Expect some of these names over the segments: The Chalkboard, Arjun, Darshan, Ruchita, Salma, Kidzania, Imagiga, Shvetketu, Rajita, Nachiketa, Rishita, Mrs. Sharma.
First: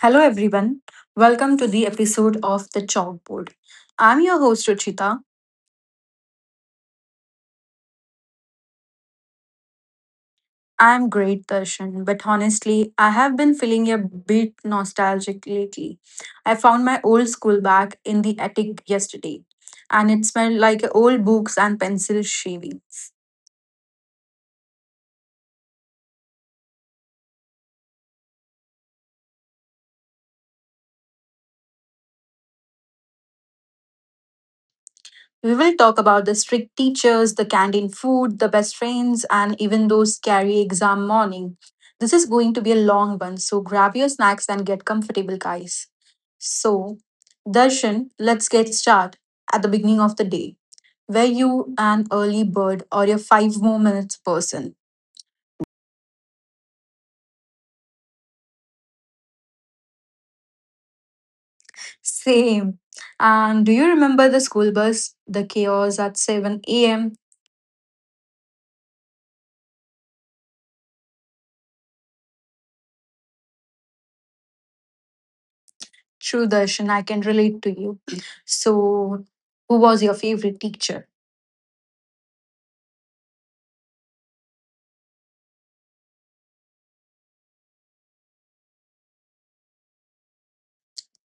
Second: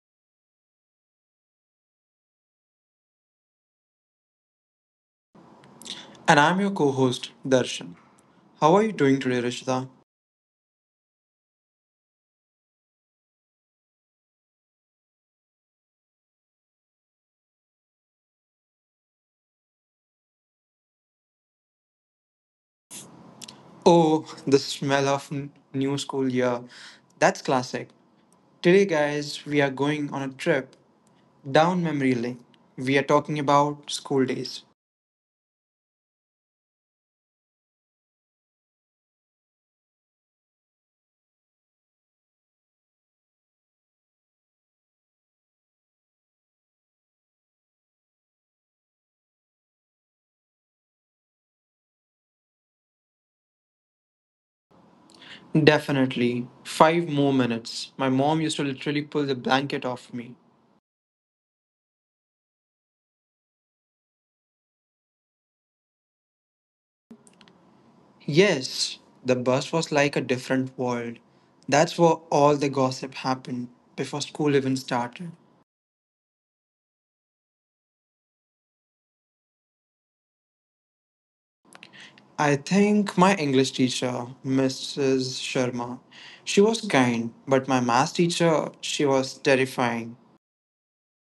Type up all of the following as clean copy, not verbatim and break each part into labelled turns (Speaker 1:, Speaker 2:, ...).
Speaker 1: Hello, everyone. Welcome to the episode of The Chalkboard. I'm your host, Ruchita.
Speaker 2: And I'm your co host, Darshan. How are you doing today, Rishita?
Speaker 1: I'm great, Darshan, but honestly, I have been feeling a bit nostalgic lately. I found my old school bag in the attic yesterday, and it smelled like old books and pencil shavings.
Speaker 2: Oh, the smell of new school year. That's classic. Today, guys, we are going on a trip down memory lane. We are talking about school days.
Speaker 1: We will talk about the strict teachers, the canteen food, the best friends, and even those scary exam morning. This is going to be a long one, so grab your snacks and get comfortable, guys. So, Darshan, let's get started at the beginning of the day. Were you an early bird or your five more minutes person?
Speaker 2: Definitely. Five more minutes. My mom used to literally pull the blanket off me.
Speaker 1: Same. And do you remember the school bus, the chaos at 7 a.m.?
Speaker 2: Yes, the bus was like a different world. That's where all the gossip happened before school even started.
Speaker 1: True, Darshan, I can relate to you. So, who was your favorite teacher?
Speaker 2: I think my English teacher, Mrs. Sharma, she was kind, but my math teacher, she was terrifying.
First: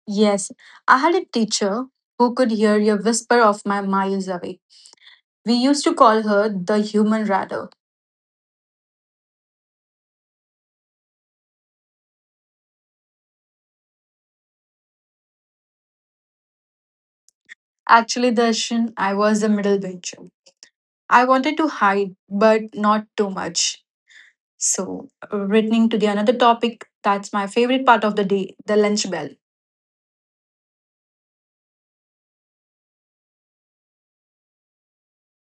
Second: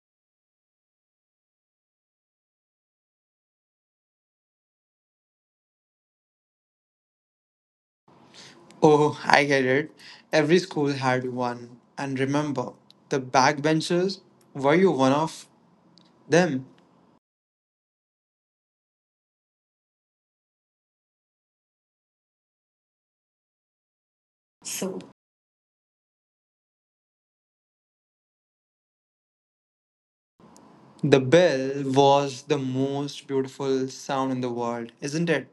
Speaker 1: Yes, I had a teacher who could hear your whisper of my miles away. We used to call her the human radar.
Speaker 2: Oh, I get it. Every school had one. And remember, the backbenchers, were you one of them?
Speaker 1: Actually, Darshan, I was a middle bencher. I wanted to hide, but not too much.
Speaker 2: So,
Speaker 1: So, returning to the another topic, that's my favorite part of the day, the lunch bell.
Speaker 2: the bell was the most beautiful sound in the world, isn't it?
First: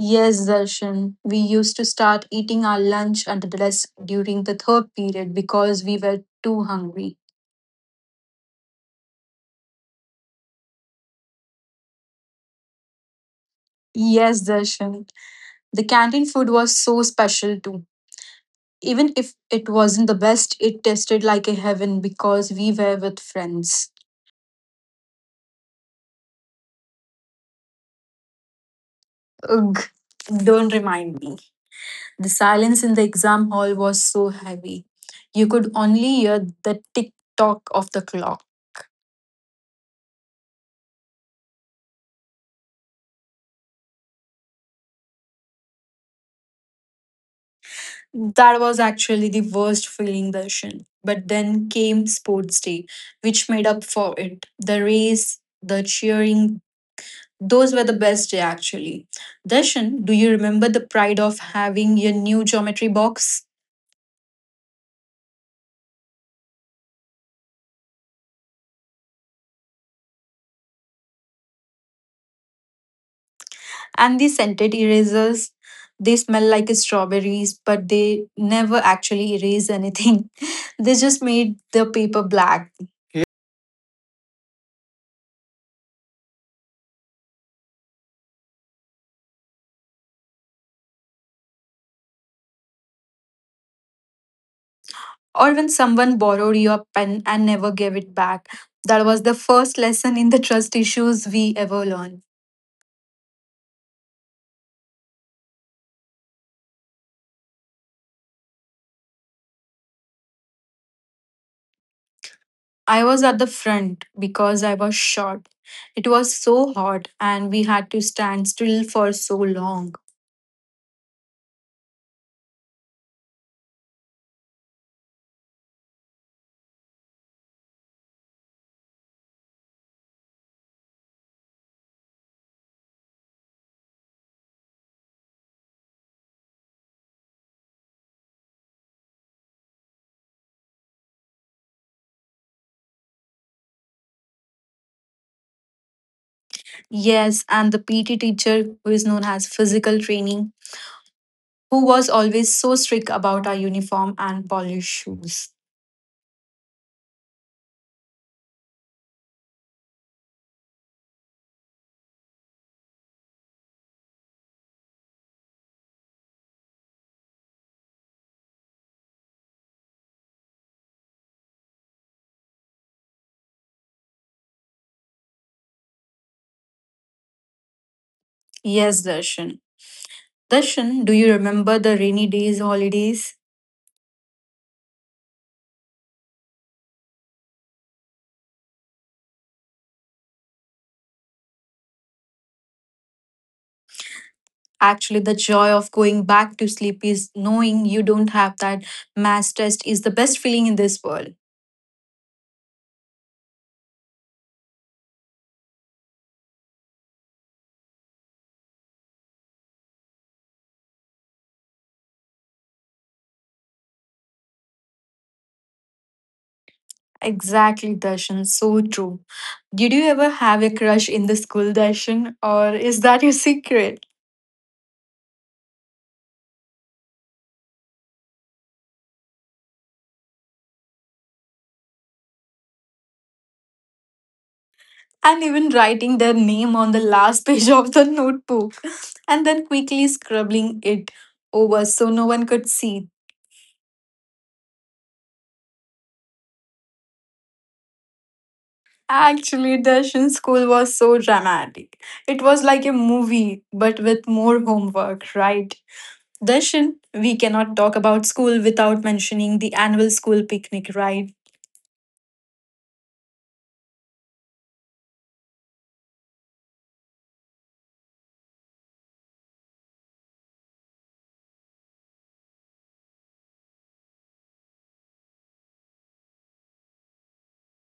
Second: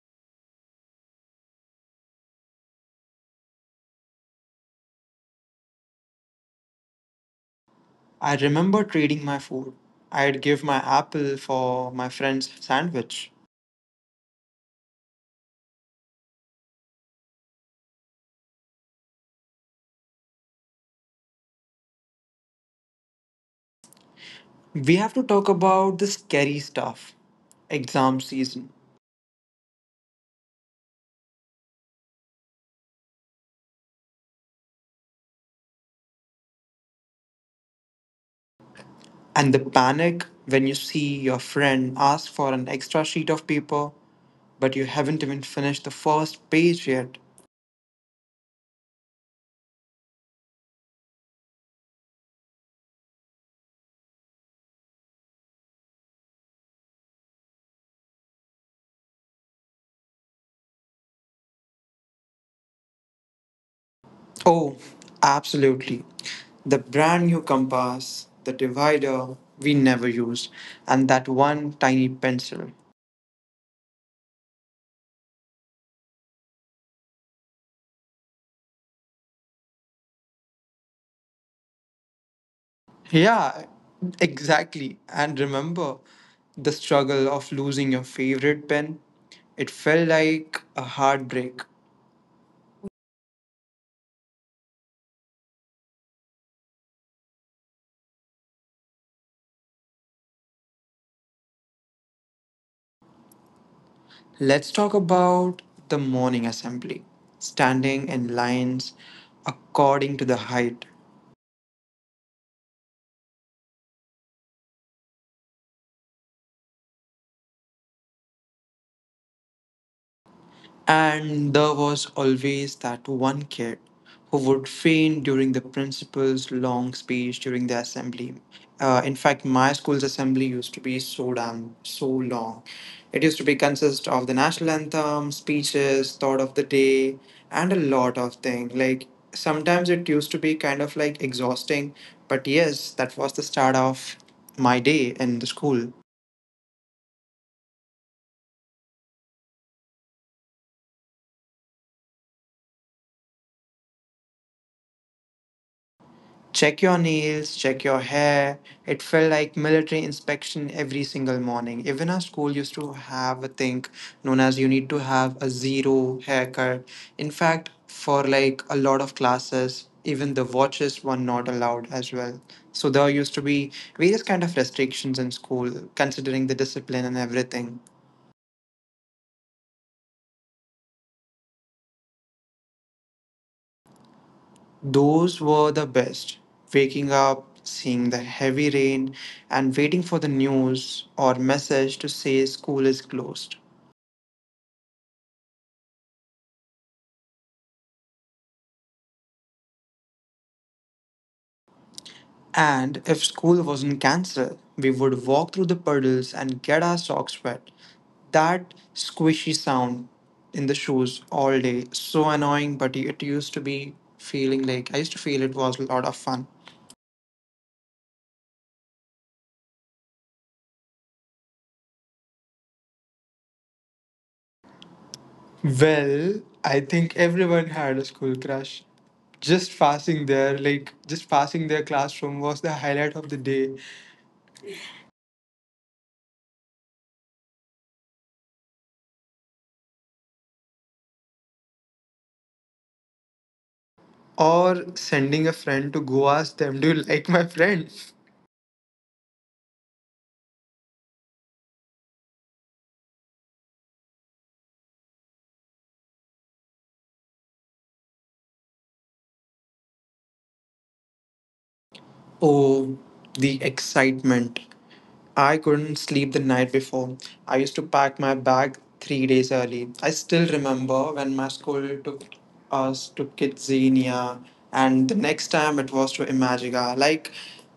Speaker 1: Yes, Darshan, we used to start eating our lunch under the desk during the third period because we were too hungry.
Speaker 2: I remember trading my food. I'd give my apple for my friend's sandwich.
Speaker 1: Yes, Darshan, the canteen food was so special too. Even if it wasn't the best, it tasted like a heaven because we were with friends.
Speaker 2: We have to talk about the scary stuff, exam season.
Speaker 1: Ugh, don't remind me. The silence in the exam hall was so heavy. You could only hear the tick tock of the clock.
Speaker 2: And the panic when you see your friend ask for an extra sheet of paper, but you haven't even finished the first page yet.
Speaker 1: That was actually the worst feeling version. But then came sports day, which made up for it. The race, the cheering, those were the best day actually. Darshan, do you remember the pride of having your new geometry box?
Speaker 2: Oh, absolutely. The brand new compass, the divider we never used, and that one tiny pencil.
Speaker 1: And the scented erasers, they smell like strawberries, but they never actually erase anything. They just made the paper black.
Speaker 2: Yeah, exactly. And remember the struggle of losing your favorite pen? It felt like a heartbreak.
Speaker 1: Or when someone borrowed your pen and never gave it back. That was the first lesson in the trust issues we ever learned.
Speaker 2: Let's talk about the morning assembly, standing in lines according to the height.
Speaker 1: I was at the front because I was short. It was so hot and we had to stand still for so long.
Speaker 2: And there was always that one kid who would faint during the principal's long speech during the assembly. In fact, my school's assembly used to be so damn so long. It used to be consist of the national anthem, speeches, thought of the day, and a lot of things. Like sometimes it used to be kind of like exhausting, but yes, that was the start of my day in the school.
Speaker 1: Yes, and the PT teacher, who is known as physical training, who was always so strict about our uniform and polished shoes.
Speaker 2: Check your nails, check your hair. It felt like military inspection every single morning. Even our school used to have a thing known as you need to have a zero haircut. In fact, for like a lot of classes, even the watches were not allowed as well. So there used to be various kind of restrictions in school, considering the discipline and everything.
Speaker 1: Yes, Darshan. Darshan, do you remember the rainy days, holidays?
Speaker 2: Those were the best. Waking up, seeing the heavy rain, and waiting for the news or message to say school is closed.
Speaker 1: Actually, the joy of going back to sleep is knowing you don't have that mass test, is the best feeling in this world.
Speaker 2: And if school wasn't cancelled, we would walk through the puddles and get our socks wet. That squishy sound in the shoes all day, so annoying, but it used to be feeling like I used to feel it was a lot of fun.
Speaker 1: Exactly, Darshan. So true. Did you ever have a crush in the school, Darshan? Or is that your secret?
Speaker 2: Well, I think everyone had a school crush. Just passing there like just passing their classroom was the highlight of the day.
Speaker 1: And even writing their name on the last page of the notebook and then quickly scribbling it over so no one could see.
Speaker 2: Or sending a friend to go ask them, do you like my friend?
Speaker 1: Actually, Darshan, school was so dramatic. It was like a movie, but with more homework, right? Darshan, we cannot talk about school without mentioning the annual school picnic, right?
Speaker 2: Oh, the excitement. I couldn't sleep the night before. I used to pack my bag 3 days early. I still remember when my school took us to Kidzania, and the next time it was to Imagiga. Like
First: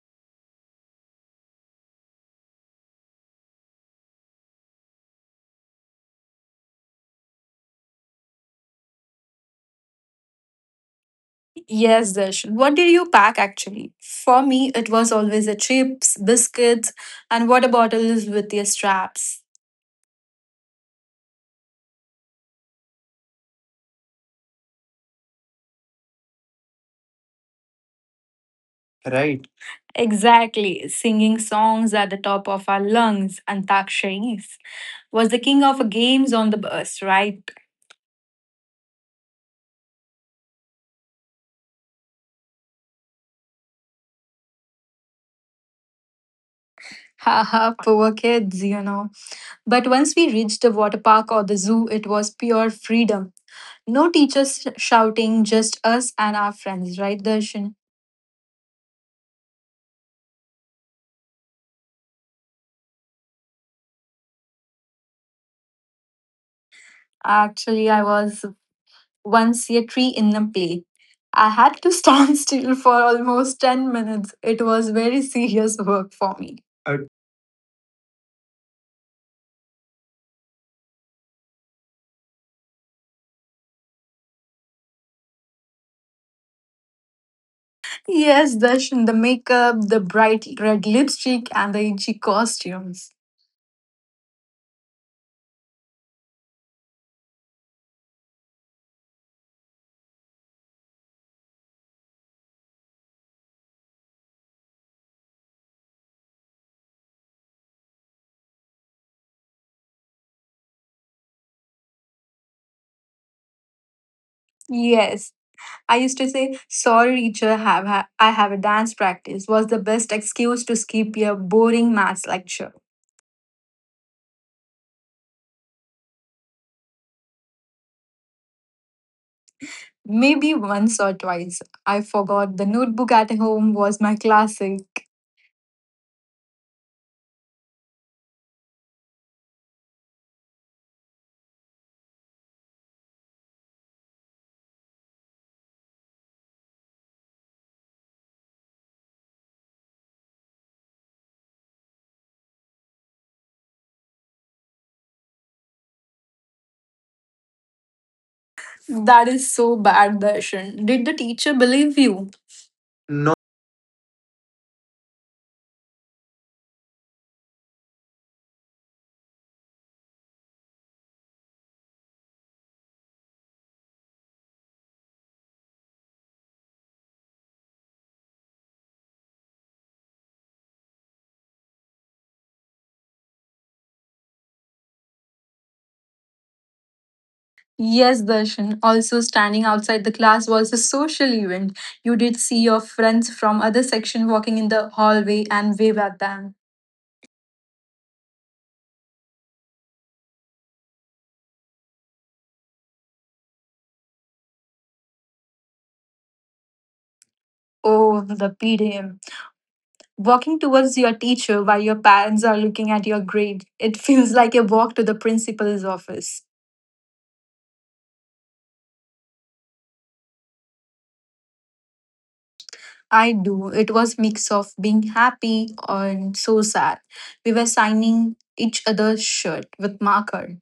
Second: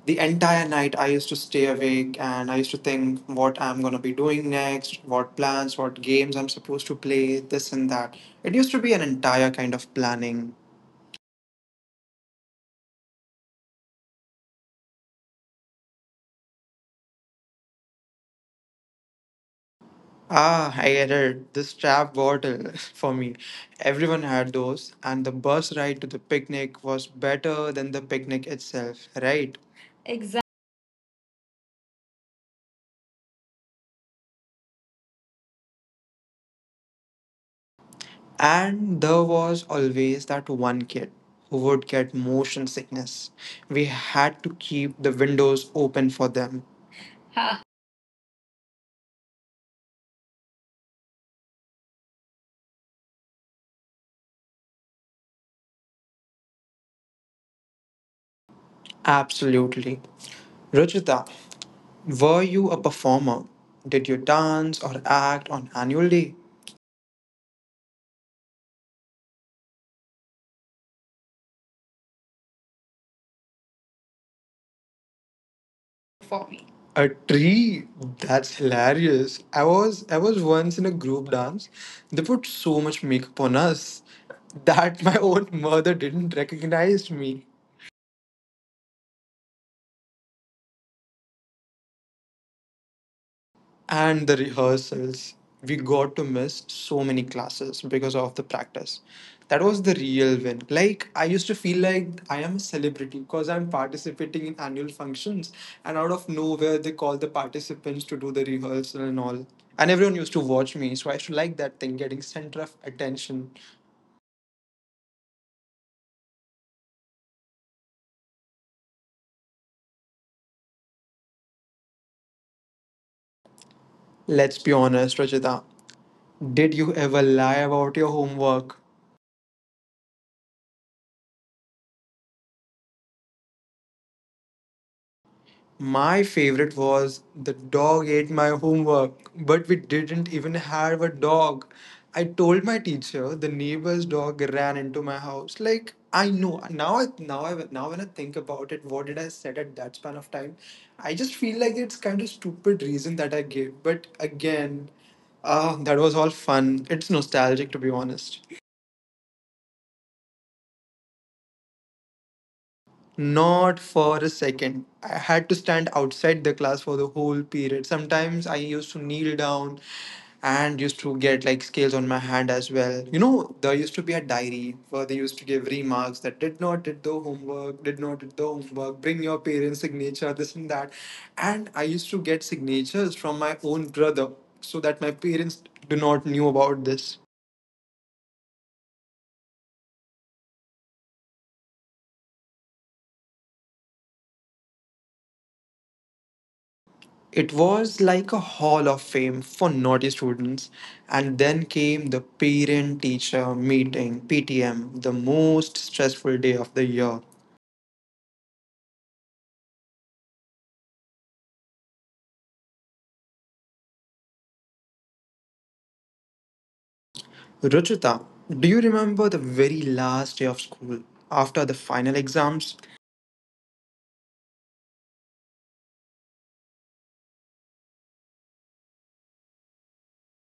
Speaker 2: the entire night, I used to stay awake and I used to think what I'm gonna be doing next, what plans, what games I'm supposed to play, this and that. It used to be an entire kind of planning.
Speaker 1: Yes, Darshan. What did you pack actually? For me, it was always the chips, biscuits, and water bottles with their straps.
Speaker 2: Ah, I get it. The strap bottle for me. Everyone had those, and the bus ride to the picnic was better than the picnic itself,
Speaker 1: Right.
Speaker 2: right? Exactly.
Speaker 1: Exactly. Singing songs at the top of our lungs. Antaksharis was the king of games on the bus, right?
Speaker 2: And there was always that one kid who would get motion sickness. We had to keep the windows open for them. Ha.
Speaker 1: Haha, poor kids, you know. But once we reached the water park or the zoo, it was pure freedom. No teachers shouting, just us and our friends, right, Darshan?
Speaker 2: Absolutely. Ruchita, were you a performer? Did you dance or act on annual day?
Speaker 1: Actually, I was once a tree in a play. I had to stand still for almost 10 minutes. It was very serious work for
Speaker 2: For
Speaker 1: me.
Speaker 2: me.
Speaker 1: Okay.
Speaker 2: A tree? That's hilarious. I was once in a group dance. They put so much makeup on us that my own mother didn't recognize me.
Speaker 1: Yes, Darshan, the makeup, the bright red lipstick, and the itchy costumes.
Speaker 2: And the rehearsals. We got to miss so many classes because of the practice. That was the real win. Like, I used to feel like I am a celebrity because I'm participating in annual functions, and out of nowhere, they call the participants to do the rehearsal and all. And everyone used to watch me, so I used to like that thing getting center of attention.
Speaker 1: Yes, I used to say, sorry, teacher, I have a dance practice, was the best excuse to skip a boring maths lecture.
Speaker 2: Let's be honest, Rajita. Did you ever lie about your homework?
Speaker 1: Maybe once or twice. I forgot the notebook at home was my classic.
Speaker 2: My favorite was the dog ate my homework, but we didn't even have a dog. I told my teacher the neighbor's dog ran into my house. Like I know now, now when I think about it, what did I said at that span of time? I just feel like it's kind of stupid reason that I gave. But again, that was all fun. It's nostalgic to be honest.
Speaker 1: That is so bad, Darshan. Did the teacher believe you? No.
Speaker 2: Not for a second. I had to stand outside the class for the whole period. Sometimes I used to kneel down and used to get like scales on my hand as well. You know, there used to be a diary where they used to give remarks that did not did the homework, did not did the homework, bring your parents' signature, this and that. And I used to get signatures from my own brother so that my parents do not knew about this.
Speaker 1: Yes, Darshan. Also, standing outside the class was a social event. You did see your friends from other section walking in the hallway and wave at them.
Speaker 2: It was like a hall of fame for naughty students, and then came the parent teacher meeting, PTM, the most stressful day of the year.
Speaker 1: Oh, the PDM. Walking towards your teacher while your parents are looking at your grade. It feels like a walk to the principal's office.
Speaker 2: Ruchita, do you remember the very last day of school after the final exams?
Speaker 1: I do. It was mix of being happy and so sad. We were signing each other's shirt with marker.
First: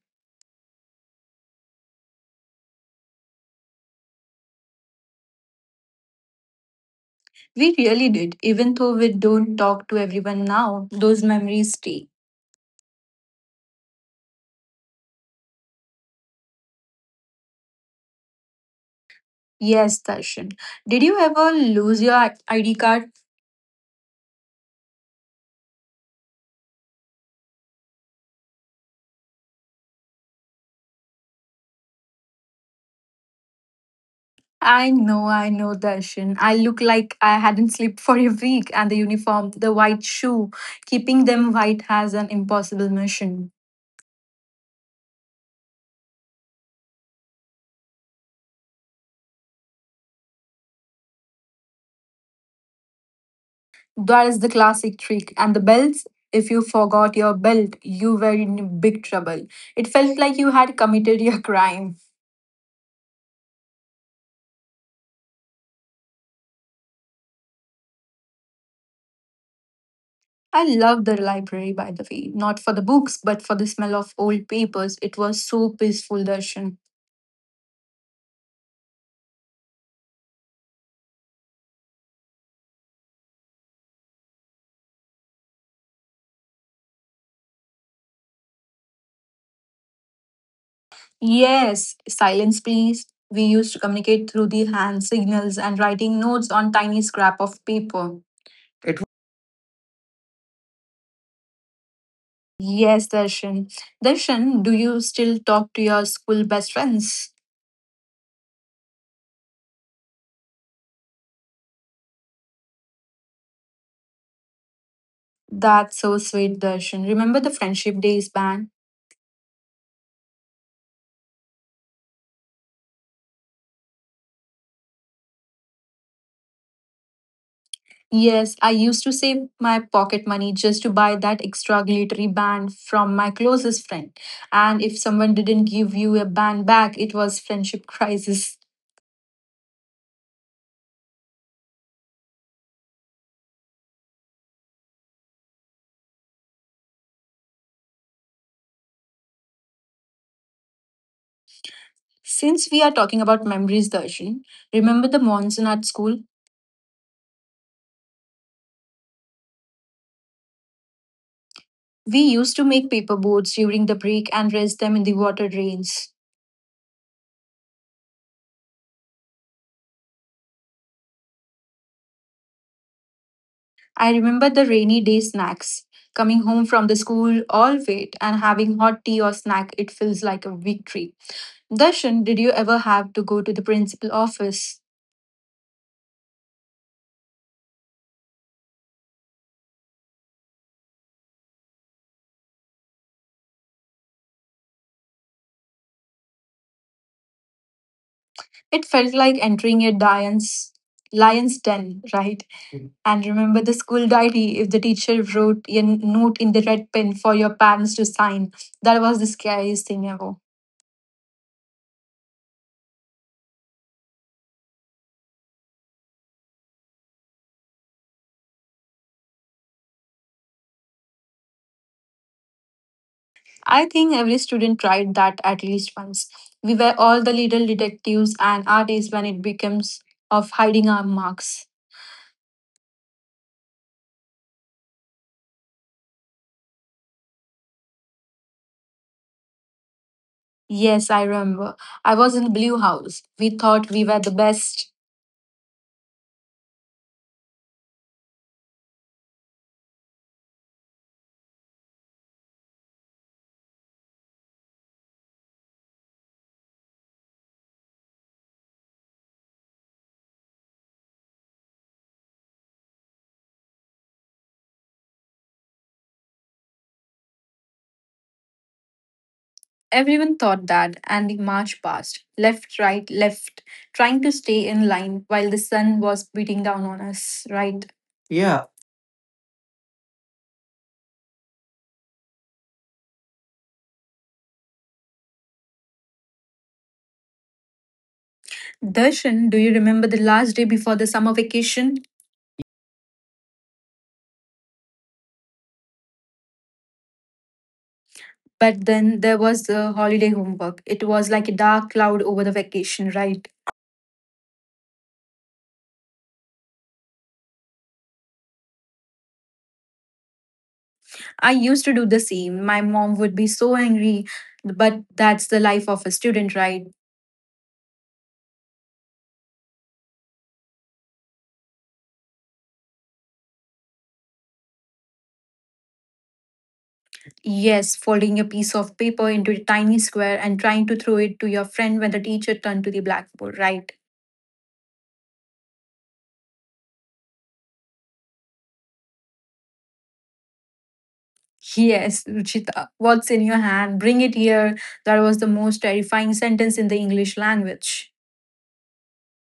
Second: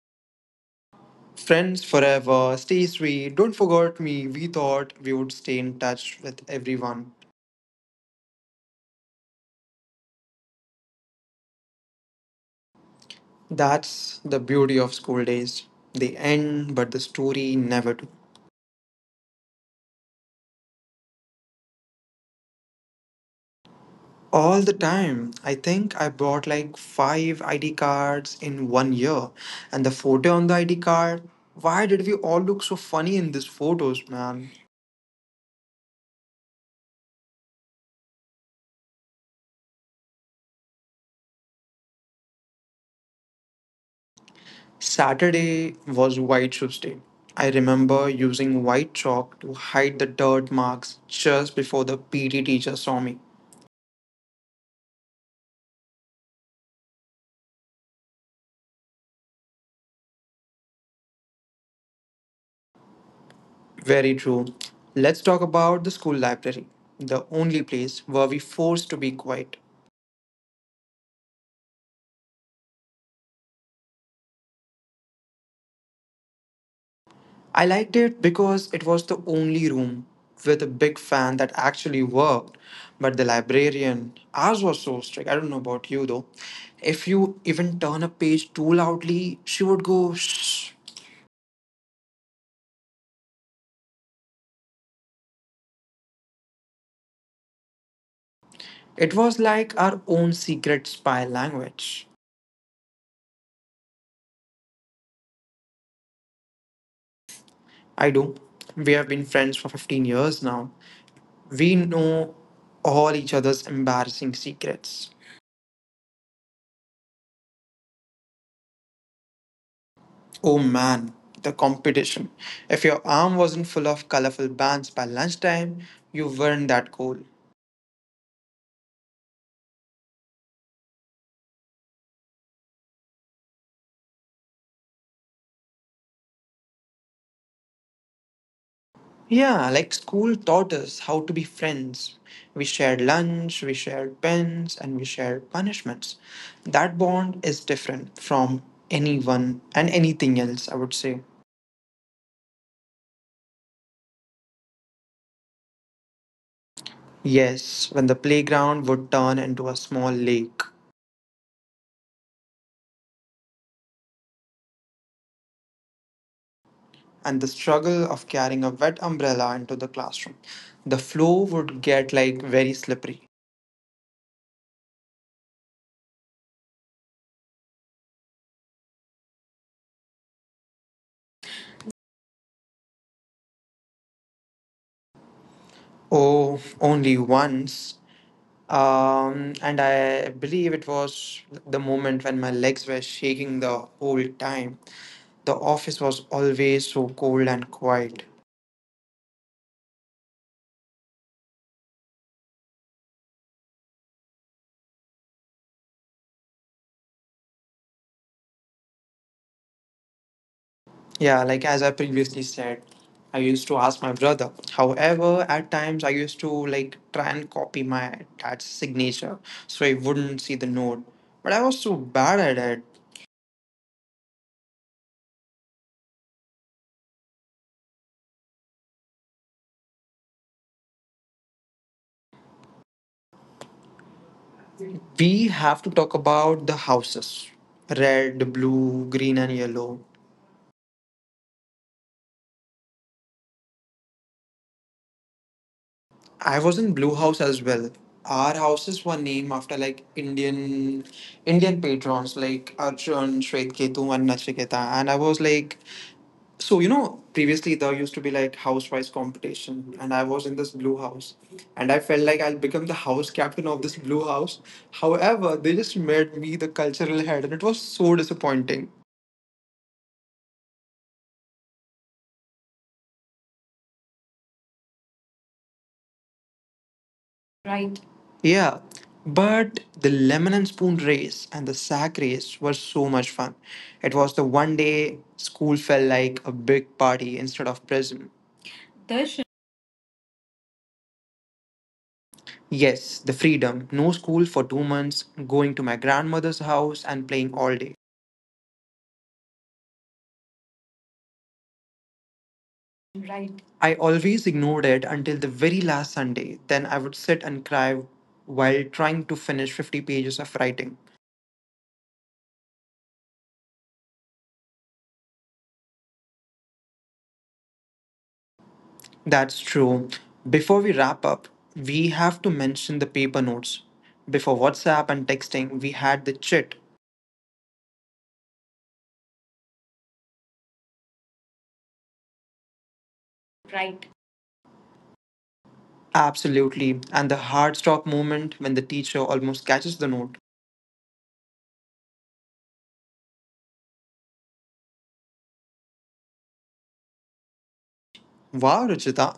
Speaker 2: Friends forever, stay sweet, don't forget me. We thought we would stay in touch with everyone.
Speaker 1: We really did. Even though we don't talk to everyone now, those memories stay.
Speaker 2: That's the beauty of school days. They end, but the story never.
Speaker 1: Yes, Darshan. Did you ever lose your ID card?
Speaker 2: All the time. I think I bought like five ID cards in one year. And the photo on the ID card, why did we all look so funny in these photos, man?
Speaker 1: I know, Darshan. I look like I hadn't slept for a week, and the uniform, the white shoe, keeping them white has an impossible mission.
Speaker 2: Saturday was White Shoes Day. I remember using white chalk to hide the dirt marks just before the PT teacher saw me.
Speaker 1: That is the classic trick. And the belts, if you forgot your belt, you were in big trouble. It felt like you had committed your crime.
Speaker 2: Very true. Let's talk about the school library, the only place where we forced to be quiet.
Speaker 1: I love the library, by the way, not for the books, but for the smell of old papers. It was so peaceful, Darshan.
Speaker 2: I liked it because it was the only room with a big fan that actually worked. But the librarian, ours was so strict. I don't know about you though. If you even turn a page too loudly, she would go shh.
Speaker 1: Yes, silence, please. We used to communicate through the hand signals and writing notes on tiny scrap of paper. It.
Speaker 2: It was like our own secret spy language.
Speaker 1: Yes, Darshan. Darshan, do you still talk to your school best friends?
Speaker 2: I do. We have been friends for 15 years now. We know all each other's embarrassing secrets.
Speaker 1: That's so sweet, Darshan. Remember the friendship days band?
Speaker 2: Oh man, the competition. If your arm wasn't full of colorful bands by lunchtime, you weren't that cool.
Speaker 1: Yes, I used to save my pocket money just to buy that extra glittery band from my closest friend. And if someone didn't give you a band back, it was friendship crisis.
Speaker 2: Yeah, like school taught us how to be friends. We shared lunch, we shared pens, and we shared punishments. That bond is different from anyone and anything else, I would say.
Speaker 1: Since we are talking about memories, Darshini, remember the monsoon at school?
Speaker 2: Yes, when the playground would turn into a small lake,
Speaker 1: We used to make paper boats during the break and raise them in the water drains.
Speaker 2: and the struggle of carrying a wet umbrella into the classroom. The floor would get like very slippery.
Speaker 1: I remember the rainy day snacks. Coming home from the school all wet and having hot tea or snack, it feels like a victory. Darshan, did you ever have to go to the principal office?
Speaker 2: Oh, only once. And I believe it was the moment when my legs were shaking the whole time. The office was always so cold and quiet.
Speaker 1: It felt like entering a lion's den, right? Mm. And remember the school diary if the teacher wrote a note in the red pen for your parents to sign. That was the scariest thing ever.
Speaker 2: Yeah, like as I previously said, I used to ask my brother. However, at times I used to like try and copy my dad's signature so I wouldn't see the note. But I was so bad at it.
Speaker 1: I think every student tried that at least once. We were all the little detectives and artists when it becomes of hiding our marks.
Speaker 2: We have to talk about the houses, red, blue, green, and yellow.
Speaker 1: Yes, I remember. I was in Blue House. We thought we were the best.
Speaker 2: I was in Blue House as well. Our houses were named after like Indian patrons like Arjun, Shvetketu, and Nachiketa. And I was like, so you know, previously there used to be like housewise competition, and I was in this Blue House, and I felt like I'll become the house captain of this Blue House. However, they just made me the cultural head, and it was so disappointing.
Speaker 1: Everyone thought that, and we marched past, left, right, left, trying to stay in line while the sun was beating down on us, right?
Speaker 2: Right?
Speaker 1: Yeah,
Speaker 2: Yeah, but the lemon and spoon race and the sack race were so much fun. It was the one day school felt like a big party instead of prison.
Speaker 1: Darshan,
Speaker 2: Darshan.
Speaker 1: do you remember the last day before the summer vacation?
Speaker 2: Yes, the freedom. No school for 2 months, going to my grandmother's house and playing all day.
Speaker 1: But then there was the holiday homework. It was like a dark cloud over the vacation, right?
Speaker 2: Right. I always ignored it until the very last Sunday. Then I would sit and cry while trying to finish 50 pages of writing.
Speaker 1: I used to do the same. My mom would be so angry, but that's the life of a student, right?
Speaker 2: That's true. Before we wrap up, we have to mention the paper notes. Before WhatsApp and texting, we had the chit.
Speaker 1: Yes, folding a piece of paper into a tiny square and trying to throw it to your friend when the teacher turned to the blackboard, right?
Speaker 2: Right. Absolutely. And the hard stop moment when the teacher almost catches the note.
Speaker 1: Yes, Ruchita, what's in your hand? Bring it here. That was the most terrifying sentence in the English language.
Speaker 2: Wow, Ruchita.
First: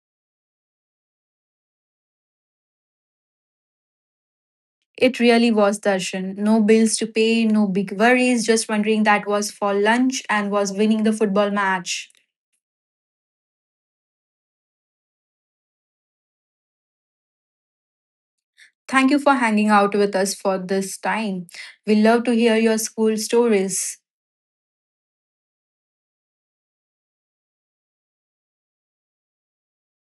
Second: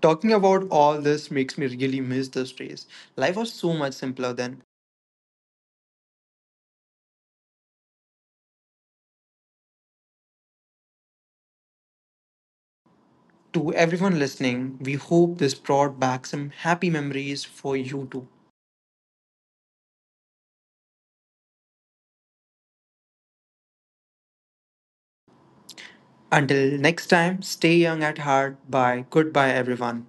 Speaker 2: Talking about all this makes me really miss those days. Life was so much simpler then.
Speaker 1: It really was, Darshan. No bills to pay, no big worries, just wondering that was for lunch and was winning the football match.
Speaker 2: To everyone listening, we hope this brought back some happy memories for you too.
Speaker 1: Thank you for hanging out with us for this time. We love to hear your school stories.
Speaker 2: Until next time, stay young at heart. Bye. Goodbye, everyone.